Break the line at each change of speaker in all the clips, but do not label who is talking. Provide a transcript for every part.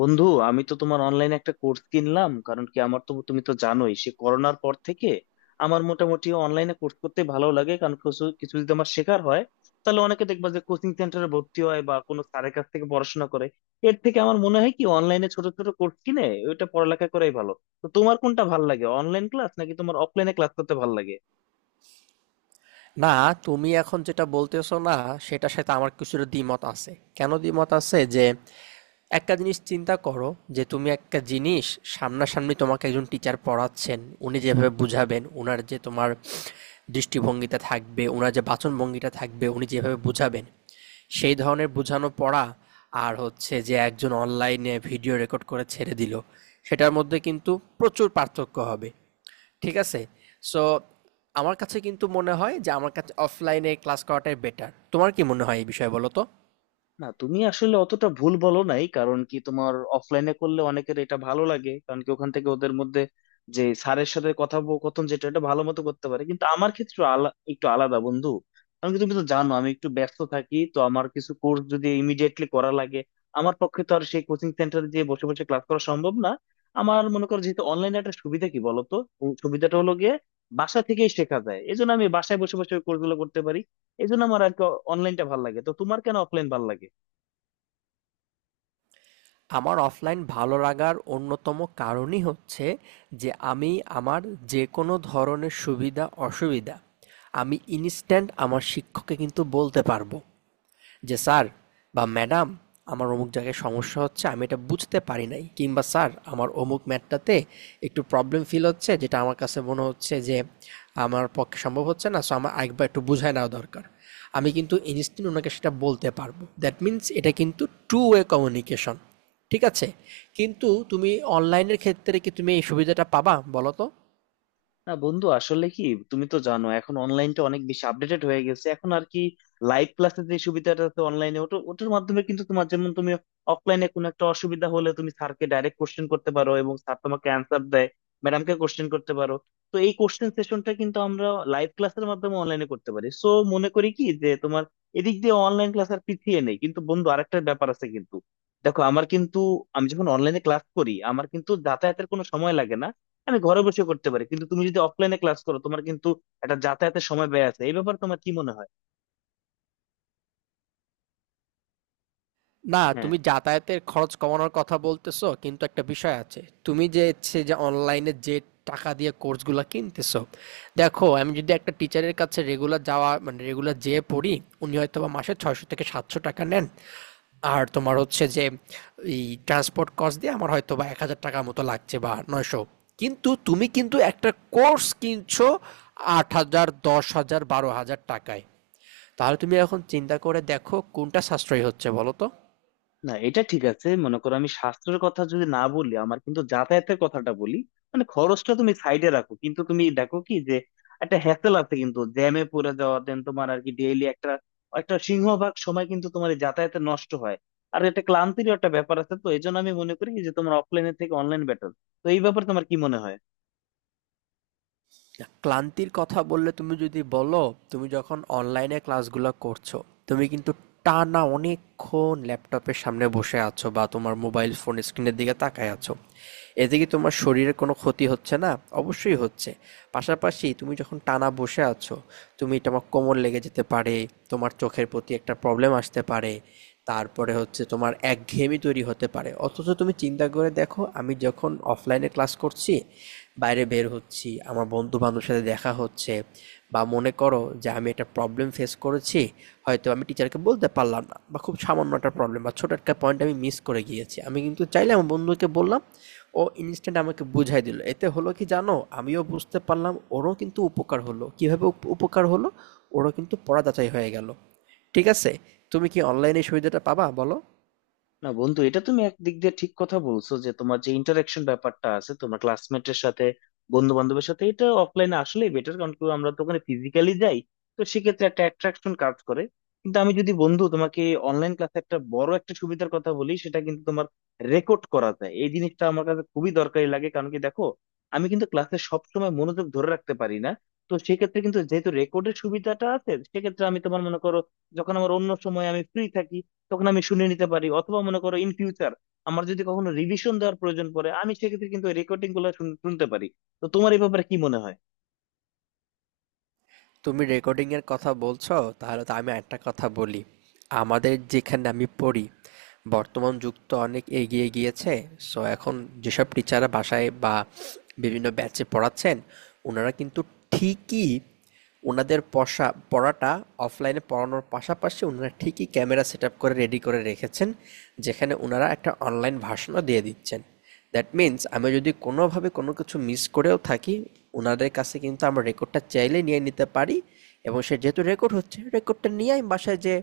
বন্ধু, আমি তো তোমার অনলাইনে একটা কোর্স কিনলাম। কারণ কি, আমার তো, তুমি তো জানোই, সে করোনার পর থেকে আমার মোটামুটি অনলাইনে কোর্স করতে ভালো লাগে। কারণ কিছু কিছু যদি আমার শেখার হয়, তাহলে অনেকে দেখবা যে কোচিং সেন্টারে ভর্তি হয় বা কোনো স্যারের কাছ থেকে পড়াশোনা করে। এর থেকে আমার মনে হয় কি, অনলাইনে ছোট ছোট কোর্স কিনে ওইটা পড়ালেখা করাই ভালো। তো তোমার কোনটা ভালো লাগে, অনলাইন ক্লাস, নাকি তোমার অফলাইনে ক্লাস করতে ভালো লাগে?
না, তুমি এখন যেটা বলতেছো না, সেটার সাথে আমার কিছুটা দ্বিমত আছে। কেন দ্বিমত আছে? যে একটা জিনিস চিন্তা করো, যে তুমি একটা জিনিস, সামনাসামনি তোমাকে একজন টিচার পড়াচ্ছেন, উনি যেভাবে বুঝাবেন, উনার যে তোমার দৃষ্টিভঙ্গিটা থাকবে, উনার যে বাচনভঙ্গিটা থাকবে, উনি যেভাবে বুঝাবেন, সেই ধরনের বুঝানো পড়া, আর হচ্ছে যে একজন অনলাইনে ভিডিও রেকর্ড করে ছেড়ে দিল, সেটার মধ্যে কিন্তু প্রচুর পার্থক্য হবে। ঠিক আছে? সো আমার কাছে কিন্তু মনে হয় যে আমার কাছে অফলাইনে ক্লাস করাটাই বেটার। তোমার কি মনে হয় এই বিষয়ে বলো তো?
না, তুমি আসলে অতটা ভুল বলো নাই। কারণ কি, তোমার অফলাইনে করলে অনেকের এটা ভালো লাগে। কারণ কি, ওখান থেকে ওদের মধ্যে যে স্যারের সাথে কথোপকথন, যেটা এটা ভালো মতো করতে পারে। কিন্তু আমার ক্ষেত্রে একটু আলাদা, বন্ধু। কারণ কি, তুমি তো জানো আমি একটু ব্যস্ত থাকি। তো আমার কিছু কোর্স যদি ইমিডিয়েটলি করা লাগে, আমার পক্ষে তো আর সেই কোচিং সেন্টারে গিয়ে বসে বসে ক্লাস করা সম্ভব না। আমার মনে করো, যেহেতু অনলাইনে একটা সুবিধা কি বলতো, ও সুবিধাটা হলো গিয়ে বাসা থেকেই শেখা যায়। এই জন্য আমি বাসায় বসে বসে কোর্সগুলো করতে পারি। এই জন্য আমার আর কি অনলাইনটা ভালো লাগে। তো তোমার কেন অফলাইন ভালো লাগে?
আমার অফলাইন ভালো লাগার অন্যতম কারণই হচ্ছে যে আমি, আমার যেকোনো ধরনের সুবিধা অসুবিধা আমি ইনস্ট্যান্ট আমার শিক্ষককে কিন্তু বলতে পারবো। যে স্যার বা ম্যাডাম, আমার অমুক জায়গায় সমস্যা হচ্ছে, আমি এটা বুঝতে পারি নাই, কিংবা স্যার আমার অমুক ম্যাটটাতে একটু প্রবলেম ফিল হচ্ছে, যেটা আমার কাছে মনে হচ্ছে যে আমার পক্ষে সম্ভব হচ্ছে না, সো আমার একবার একটু বুঝায় নেওয়া দরকার। আমি কিন্তু ইনস্ট্যান্ট ওনাকে সেটা বলতে পারবো। দ্যাট মিন্স এটা কিন্তু টু ওয়ে কমিউনিকেশন, ঠিক আছে? কিন্তু তুমি অনলাইনের ক্ষেত্রে কি তুমি এই সুবিধাটা পাবা বলো তো?
না বন্ধু, আসলে কি, তুমি তো জানো এখন অনলাইনটা অনেক বেশি আপডেটেড হয়ে গেছে। এখন আর কি, লাইভ ক্লাসের যে সুবিধাটা আছে অনলাইনে, ওটার মাধ্যমে কিন্তু তোমার, যেমন তুমি অফলাইনে কোনো একটা অসুবিধা হলে তুমি স্যারকে ডাইরেক্ট কোশ্চেন করতে পারো এবং স্যার তোমাকে অ্যান্সার দেয়, ম্যাডামকে কোশ্চেন করতে পারো। তো এই কোশ্চেন সেশনটা কিন্তু আমরা লাইভ ক্লাসের মাধ্যমে অনলাইনে করতে পারি। সো মনে করি কি যে তোমার এদিক দিয়ে অনলাইন ক্লাস আর পিছিয়ে নেই। কিন্তু বন্ধু, আরেকটা ব্যাপার আছে কিন্তু। দেখো, আমার কিন্তু, আমি যখন অনলাইনে ক্লাস করি আমার কিন্তু যাতায়াতের কোনো সময় লাগে না, আমি ঘরে বসে করতে পারি। কিন্তু তুমি যদি অফলাইনে ক্লাস করো, তোমার কিন্তু একটা যাতায়াতের সময় ব্যয় আছে। এই ব্যাপারে তোমার কি মনে হয়?
না,
হ্যাঁ।
তুমি যাতায়াতের খরচ কমানোর কথা বলতেছো, কিন্তু একটা বিষয় আছে। তুমি যে হচ্ছে যে অনলাইনে যে টাকা দিয়ে কোর্সগুলো কিনতেছো, দেখো আমি যদি একটা টিচারের কাছে রেগুলার যাওয়া মানে রেগুলার যেয়ে পড়ি, উনি হয়তোবা মাসে ৬০০ থেকে ৭০০ টাকা নেন। আর তোমার হচ্ছে যে এই ট্রান্সপোর্ট কস্ট দিয়ে আমার হয়তোবা ১,০০০ টাকার মতো লাগছে বা ৯০০। কিন্তু তুমি কিন্তু একটা কোর্স কিনছো ৮,০০০, ১০,০০০, ১২,০০০ টাকায়। তাহলে তুমি এখন চিন্তা করে দেখো কোনটা সাশ্রয়ী হচ্ছে বলো তো?
না, এটা ঠিক আছে। মনে করো, আমি স্বাস্থ্যের কথা যদি না বলি, আমার কিন্তু যাতায়াতের কথাটা বলি, মানে খরচটা তুমি সাইডে রাখো। কিন্তু তুমি দেখো কি যে একটা হ্যাসেল আছে কিন্তু, জ্যামে পড়ে যাওয়া, দেন তোমার আর কি ডেইলি একটা একটা সিংহভাগ সময় কিন্তু তোমার এই যাতায়াতে নষ্ট হয়। আর এটা ক্লান্তির একটা ব্যাপার আছে। তো এই জন্য আমি মনে করি যে তোমার অফলাইনের থেকে অনলাইন বেটার। তো এই ব্যাপারে তোমার কি মনে হয়?
ক্লান্তির কথা বললে, তুমি যদি বলো তুমি যখন অনলাইনে ক্লাসগুলো করছো, তুমি কিন্তু টানা অনেকক্ষণ ল্যাপটপের সামনে বসে আছো বা তোমার মোবাইল ফোন স্ক্রিনের দিকে তাকায় আছো, এতে কি তোমার শরীরের কোনো ক্ষতি হচ্ছে না? অবশ্যই হচ্ছে। পাশাপাশি তুমি যখন টানা বসে আছো, তুমি তোমার কোমর লেগে যেতে পারে, তোমার চোখের প্রতি একটা প্রবলেম আসতে পারে, তারপরে হচ্ছে তোমার একঘেয়েমি তৈরি হতে পারে। অথচ তুমি চিন্তা করে দেখো, আমি যখন অফলাইনে ক্লাস করছি, বাইরে বের হচ্ছি, আমার বন্ধু বান্ধবের সাথে দেখা হচ্ছে, বা মনে করো যে আমি একটা প্রবলেম ফেস করেছি, হয়তো আমি টিচারকে বলতে পারলাম না বা খুব সামান্য একটা প্রবলেম বা ছোট একটা পয়েন্ট আমি মিস করে গিয়েছি, আমি কিন্তু চাইলে আমার বন্ধুকে বললাম, ও ইনস্ট্যান্ট আমাকে বুঝাই দিল। এতে হলো কি জানো, আমিও বুঝতে পারলাম, ওরও কিন্তু উপকার হলো। কীভাবে উপকার হলো? ওরও কিন্তু পড়া যাচাই হয়ে গেল। ঠিক আছে। তুমি কি অনলাইন এই সুবিধাটা পাবা বলো?
না বন্ধু, এটা তুমি একদিক দিয়ে ঠিক কথা বলছো যে তোমার যে ইন্টারাকশন ব্যাপারটা আছে তোমার ক্লাসমেটের সাথে, বন্ধু বান্ধবের সাথে, এটা অফলাইনে আসলেই বেটার। কারণ কি, আমরা তো ওখানে ফিজিক্যালি যাই, তো সেক্ষেত্রে একটা অ্যাট্রাকশন কাজ করে। কিন্তু আমি যদি বন্ধু তোমাকে অনলাইন ক্লাসে একটা বড় একটা সুবিধার কথা বলি, সেটা কিন্তু তোমার রেকর্ড করা যায়। এই জিনিসটা আমার কাছে খুবই দরকারি লাগে। কারণ কি, দেখো, আমি কিন্তু ক্লাসে সবসময় মনোযোগ ধরে রাখতে পারি না। তো সেক্ষেত্রে কিন্তু যেহেতু রেকর্ডের সুবিধাটা আছে, সেক্ষেত্রে আমি, তোমার মনে করো, যখন আমার অন্য সময় আমি ফ্রি থাকি তখন আমি শুনে নিতে পারি। অথবা মনে করো ইন ফিউচার আমার যদি কখনো রিভিশন দেওয়ার প্রয়োজন পড়ে, আমি সেক্ষেত্রে কিন্তু রেকর্ডিং গুলো শুনতে পারি। তো তোমার এই ব্যাপারে কি মনে হয়?
তুমি রেকর্ডিংয়ের কথা বলছো, তাহলে তো আমি একটা কথা বলি। আমাদের যেখানে আমি পড়ি, বর্তমান যুগ তো অনেক এগিয়ে গিয়েছে। সো এখন যেসব টিচাররা বাসায় বা বিভিন্ন ব্যাচে পড়াচ্ছেন, ওনারা কিন্তু ঠিকই ওনাদের পড়াটা অফলাইনে পড়ানোর পাশাপাশি ওনারা ঠিকই ক্যামেরা সেট আপ করে রেডি করে রেখেছেন, যেখানে ওনারা একটা অনলাইন ভার্সনও দিয়ে দিচ্ছেন। দ্যাট মিন্স আমি যদি কোনোভাবে কোনো কিছু মিস করেও থাকি, ওনাদের কাছে কিন্তু আমরা রেকর্ডটা চাইলে নিয়ে নিতে পারি, এবং সে যেহেতু রেকর্ড হচ্ছে, রেকর্ডটা নিয়ে আমি বাসায় যে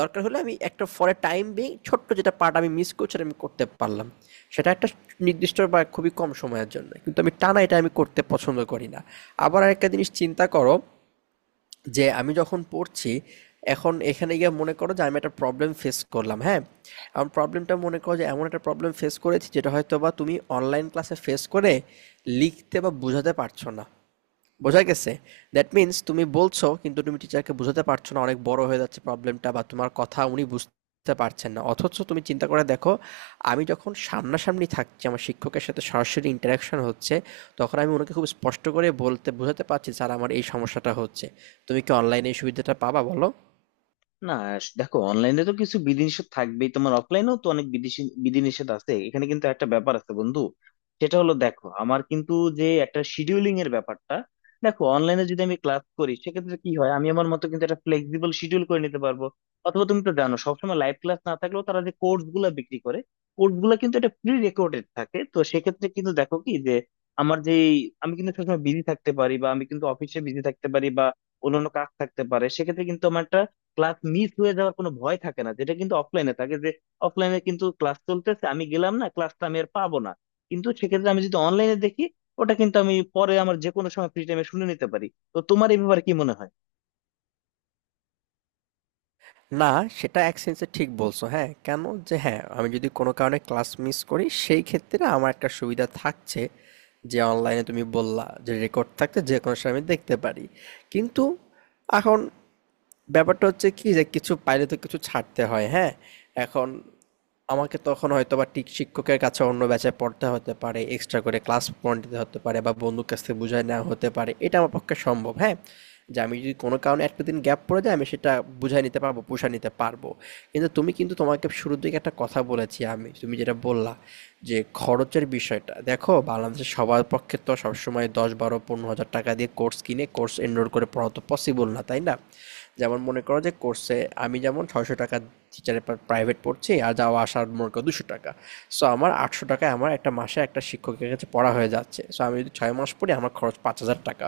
দরকার হলে আমি একটা ফরে টাইম বিং ছোট্ট যেটা পার্ট আমি মিস করছি সেটা আমি করতে পারলাম। সেটা একটা নির্দিষ্ট বা খুবই কম সময়ের জন্য, কিন্তু আমি টানা এটা আমি করতে পছন্দ করি না। আবার একটা জিনিস চিন্তা করো, যে আমি যখন পড়ছি, এখন এখানে গিয়ে মনে করো যে আমি একটা প্রবলেম ফেস করলাম, হ্যাঁ? আমার প্রবলেমটা মনে করো যে এমন একটা প্রবলেম ফেস করেছি যেটা হয়তো বা তুমি অনলাইন ক্লাসে ফেস করে লিখতে বা বোঝাতে পারছো না। বোঝা গেছে? দ্যাট মিন্স তুমি বলছো কিন্তু তুমি টিচারকে বোঝাতে পারছো না, অনেক বড় হয়ে যাচ্ছে প্রবলেমটা বা তোমার কথা উনি বুঝতে পারছেন না। অথচ তুমি চিন্তা করে দেখো, আমি যখন সামনাসামনি থাকছি আমার শিক্ষকের সাথে, সরাসরি ইন্টারাকশন হচ্ছে, তখন আমি ওনাকে খুব স্পষ্ট করে বলতে বোঝাতে পারছি, স্যার আমার এই সমস্যাটা হচ্ছে। তুমি কি অনলাইনে এই সুবিধাটা পাবা বলো?
না, দেখো, অনলাইনে তো কিছু বিধিনিষেধ থাকবেই, তোমার অফলাইনেও তো অনেক বিধিনিষেধ আছে। এখানে কিন্তু একটা ব্যাপার আছে বন্ধু। সেটা হলো, দেখো, আমার কিন্তু যে একটা শিডিউলিং এর ব্যাপারটা, দেখো, অনলাইনে যদি আমি ক্লাস করি সেক্ষেত্রে কি হয়, আমি আমার মতো কিন্তু একটা ফ্লেক্সিবল শিডিউল করে নিতে পারবো। অথবা তুমি তো জানো, সবসময় লাইভ ক্লাস না থাকলেও, তারা যে কোর্স গুলা বিক্রি করে কোর্স গুলা কিন্তু এটা প্রি রেকর্ডেড থাকে। তো সেক্ষেত্রে কিন্তু দেখো কি যে আমার যে, আমি কিন্তু সবসময় বিজি থাকতে পারি বা আমি কিন্তু অফিসে বিজি থাকতে পারি বা অন্যান্য কাজ থাকতে পারে, সেক্ষেত্রে ক্লাস মিস হয়ে যাওয়ার কোনো ভয় থাকে না। যেটা কিন্তু অফলাইনে থাকে যে অফলাইনে কিন্তু ক্লাস চলতেছে, আমি গেলাম না, ক্লাসটা আমি আর পাবো না। কিন্তু সেক্ষেত্রে আমি যদি অনলাইনে দেখি, ওটা কিন্তু আমি পরে আমার যে কোনো সময় ফ্রি টাইমে শুনে নিতে পারি। তো তোমার এই ব্যাপারে কি মনে হয়?
না, সেটা এক সেন্সে ঠিক বলছো। হ্যাঁ, কেন? যে হ্যাঁ, আমি যদি কোনো কারণে ক্লাস মিস করি, সেই ক্ষেত্রে আমার একটা সুবিধা থাকছে যে অনলাইনে, তুমি বললা, যে রেকর্ড থাকতে যে কোনো সময় আমি দেখতে পারি। কিন্তু এখন ব্যাপারটা হচ্ছে কি, যে কিছু পাইলে তো কিছু ছাড়তে হয়, হ্যাঁ? এখন আমাকে তখন হয়তোবা ঠিক শিক্ষকের কাছে অন্য ব্যাচে পড়তে হতে পারে, এক্সট্রা করে ক্লাস পয়েন্ট দিতে হতে পারে বা বন্ধুর কাছ থেকে বুঝায় নেওয়া হতে পারে। এটা আমার পক্ষে সম্ভব, হ্যাঁ? যে আমি যদি কোনো কারণে একটা দিন গ্যাপ পড়ে যায়, আমি সেটা বুঝায় নিতে পারবো, পুষায় নিতে পারবো। কিন্তু তুমি কিন্তু, তোমাকে শুরুর দিকে একটা কথা বলেছি আমি, তুমি যেটা বললা যে খরচের বিষয়টা। দেখো বাংলাদেশে সবার পক্ষে তো সবসময় ১০, ১২, ১৫ হাজার টাকা দিয়ে কোর্স কিনে কোর্স এনরোল করে পড়া তো পসিবল না, তাই না? যেমন মনে করো যে কোর্সে, আমি যেমন ৬০০ টাকা টিচারের প্রাইভেট পড়ছি, আর যাওয়া আসার মনে করো ২০০ টাকা, সো আমার ৮০০ টাকায় আমার একটা মাসে একটা শিক্ষকের কাছে পড়া হয়ে যাচ্ছে। সো আমি যদি ৬ মাস পড়ি আমার খরচ ৫,০০০ টাকা।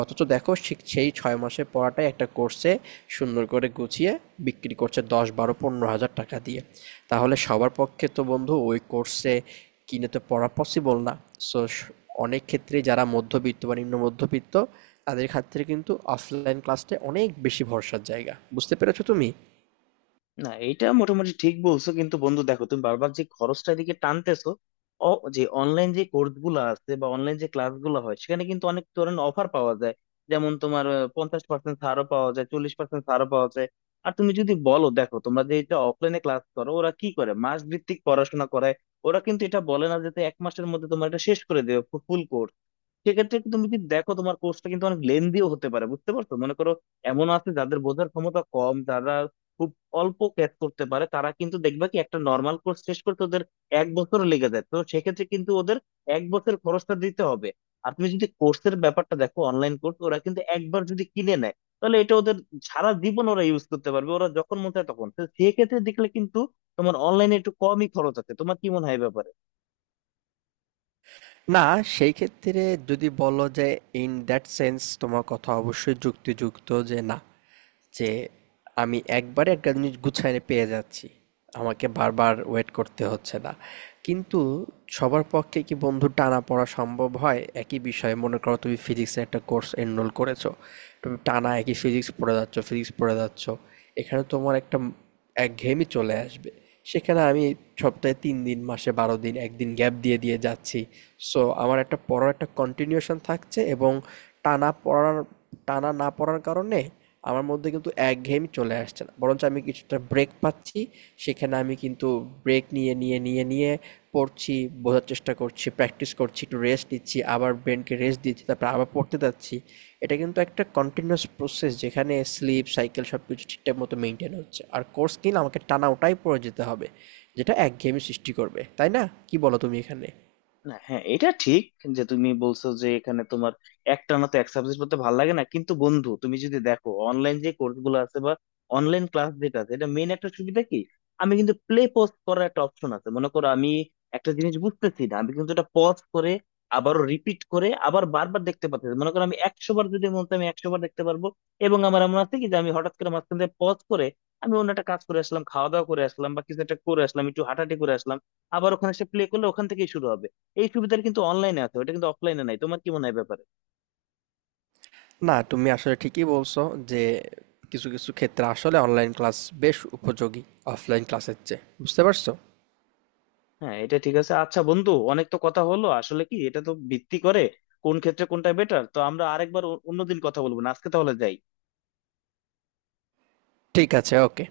অথচ দেখো সেই ৬ মাসের পড়াটাই একটা কোর্সে সুন্দর করে গুছিয়ে বিক্রি করছে ১০, ১২, ১৫ হাজার টাকা দিয়ে। তাহলে সবার পক্ষে তো বন্ধু ওই কোর্সে কিনে তো পড়া পসিবল না। সো অনেক ক্ষেত্রে যারা মধ্যবিত্ত বা নিম্ন মধ্যবিত্ত, তাদের ক্ষেত্রে কিন্তু অফলাইন ক্লাসটা অনেক বেশি ভরসার জায়গা। বুঝতে পেরেছো তুমি?
না, এটা মোটামুটি ঠিক বলছো। কিন্তু বন্ধু, দেখো, তুমি বারবার যে খরচটা এদিকে টানতেছো, ও, যে অনলাইন যে কোর্স গুলো আছে বা অনলাইন যে ক্লাস গুলো হয়, সেখানে কিন্তু অনেক ধরনের অফার পাওয়া যায়। যেমন তোমার 50% ছাড়ও পাওয়া যায়, 40% ছাড়ও পাওয়া যায়। আর তুমি যদি বলো, দেখো, তোমরা যে এটা অফলাইনে ক্লাস করো, ওরা কি করে, মাস ভিত্তিক পড়াশোনা করায়। ওরা কিন্তু এটা বলে না যে তুই এক মাসের মধ্যে তোমার এটা শেষ করে দেবে ফুল কোর্স। সেক্ষেত্রে একটু তুমি যদি দেখো, তোমার কোর্সটা কিন্তু অনেক লেন্দিও হতে পারে, বুঝতে পারছো? মনে করো, এমন আছে যাদের বোঝার ক্ষমতা কম, যারা খুব অল্প ক্যাচ করতে পারে, তারা কিন্তু দেখবা কি একটা নর্মাল কোর্স শেষ করতে ওদের 1 বছর লেগে যায়। তো সেক্ষেত্রে কিন্তু ওদের 1 বছর খরচটা দিতে হবে। আর তুমি যদি কোর্সের ব্যাপারটা দেখো, অনলাইন কোর্স ওরা কিন্তু একবার যদি কিনে নেয় তাহলে এটা ওদের সারা জীবন ওরা ইউজ করতে পারবে, ওরা যখন মন চায় তখন। তো সেক্ষেত্রে দেখলে কিন্তু তোমার অনলাইনে একটু কমই খরচ আছে। তোমার কি মনে হয় ব্যাপার?
না, সেই ক্ষেত্রে যদি বলো যে, in that sense তোমার কথা অবশ্যই যুক্তিযুক্ত, যে না, যে আমি একবারে একটা জিনিস গুছায় পেয়ে যাচ্ছি। আমাকে বারবার ওয়েট করতে হচ্ছে না। কিন্তু সবার পক্ষে কি বন্ধু টানাপড়া সম্ভব হয়? একই বিষয়ে মনে করো তুমি ফিজিক্সের একটা কোর্স এনরোল করেছো। তুমি টানা একই ফিজিক্স পড়ে যাচ্ছ, ফিজিক্স পড়ে যাচ্ছ। এখানে তোমার একটা একঘেয়েমি চলে আসবে। সেখানে আমি সপ্তাহে ৩ দিন, মাসে ১২ দিন, একদিন গ্যাপ দিয়ে দিয়ে যাচ্ছি, সো আমার একটা পড়ার একটা কন্টিনিউশন থাকছে, এবং টানা পড়ার টানা না পড়ার কারণে আমার মধ্যে কিন্তু একঘেয়েমি চলে আসছে না, বরঞ্চ আমি কিছুটা ব্রেক পাচ্ছি। সেখানে আমি কিন্তু ব্রেক নিয়ে নিয়ে পড়ছি, বোঝার চেষ্টা করছি, প্র্যাকটিস করছি, একটু রেস্ট নিচ্ছি, আবার ব্রেনকে রেস্ট দিচ্ছি, তারপর আবার পড়তে যাচ্ছি। এটা কিন্তু একটা কন্টিনিউয়াস প্রসেস, যেখানে স্লিপ সাইকেল সব কিছু ঠিকঠাক মতো মেনটেন হচ্ছে। আর কোর্স কিনা আমাকে টানা ওটাই পড়ে যেতে হবে, যেটা একঘেয়েমি সৃষ্টি করবে, তাই না? কি বলো তুমি এখানে?
না, হ্যাঁ, এটা ঠিক যে তুমি বলছো যে এখানে তোমার একটানা তো এক সাবজেক্ট পড়তে ভালো লাগে না। কিন্তু বন্ধু, তুমি যদি দেখো অনলাইন যে কোর্স গুলো আছে বা অনলাইন ক্লাস যেটা আছে, এটা মেন একটা সুবিধা কি, আমি কিন্তু প্লে পজ করার একটা অপশন আছে। মনে করো আমি একটা জিনিস বুঝতেছি না, আমি কিন্তু এটা পজ করে আবারও রিপিট করে আবার বারবার দেখতে পাচ্ছি। মনে করো আমি 100 বার যদি মন চাই আমি 100 বার দেখতে পারবো। এবং আমার এমন আছে কি যে আমি হঠাৎ করে মাঝখান থেকে পজ করে আমি অন্য একটা কাজ করে আসলাম, খাওয়া দাওয়া করে আসলাম, বা কিছু একটা করে আসলাম, একটু হাঁটাহাঁটি করে আসলাম, আবার ওখানে সে প্লে করলে ওখান থেকেই শুরু হবে। এই সুবিধাটা কিন্তু অনলাইনে আছে, ওটা কিন্তু অফলাইনে নাই। তোমার কি মনে হয় এ ব্যাপারে?
না, তুমি আসলে ঠিকই বলছো, যে কিছু কিছু ক্ষেত্রে আসলে অনলাইন ক্লাস বেশ উপযোগী অফলাইন ক্লাসের চেয়ে। বুঝতে পারছো?
হ্যাঁ, এটা ঠিক আছে। আচ্ছা বন্ধু, অনেক তো কথা হলো। আসলে কি, এটা তো ভিত্তি করে কোন ক্ষেত্রে কোনটা বেটার। তো আমরা আরেকবার অন্যদিন কথা বলবো। না, আজকে তাহলে যাই।
ঠিক আছে, ওকে।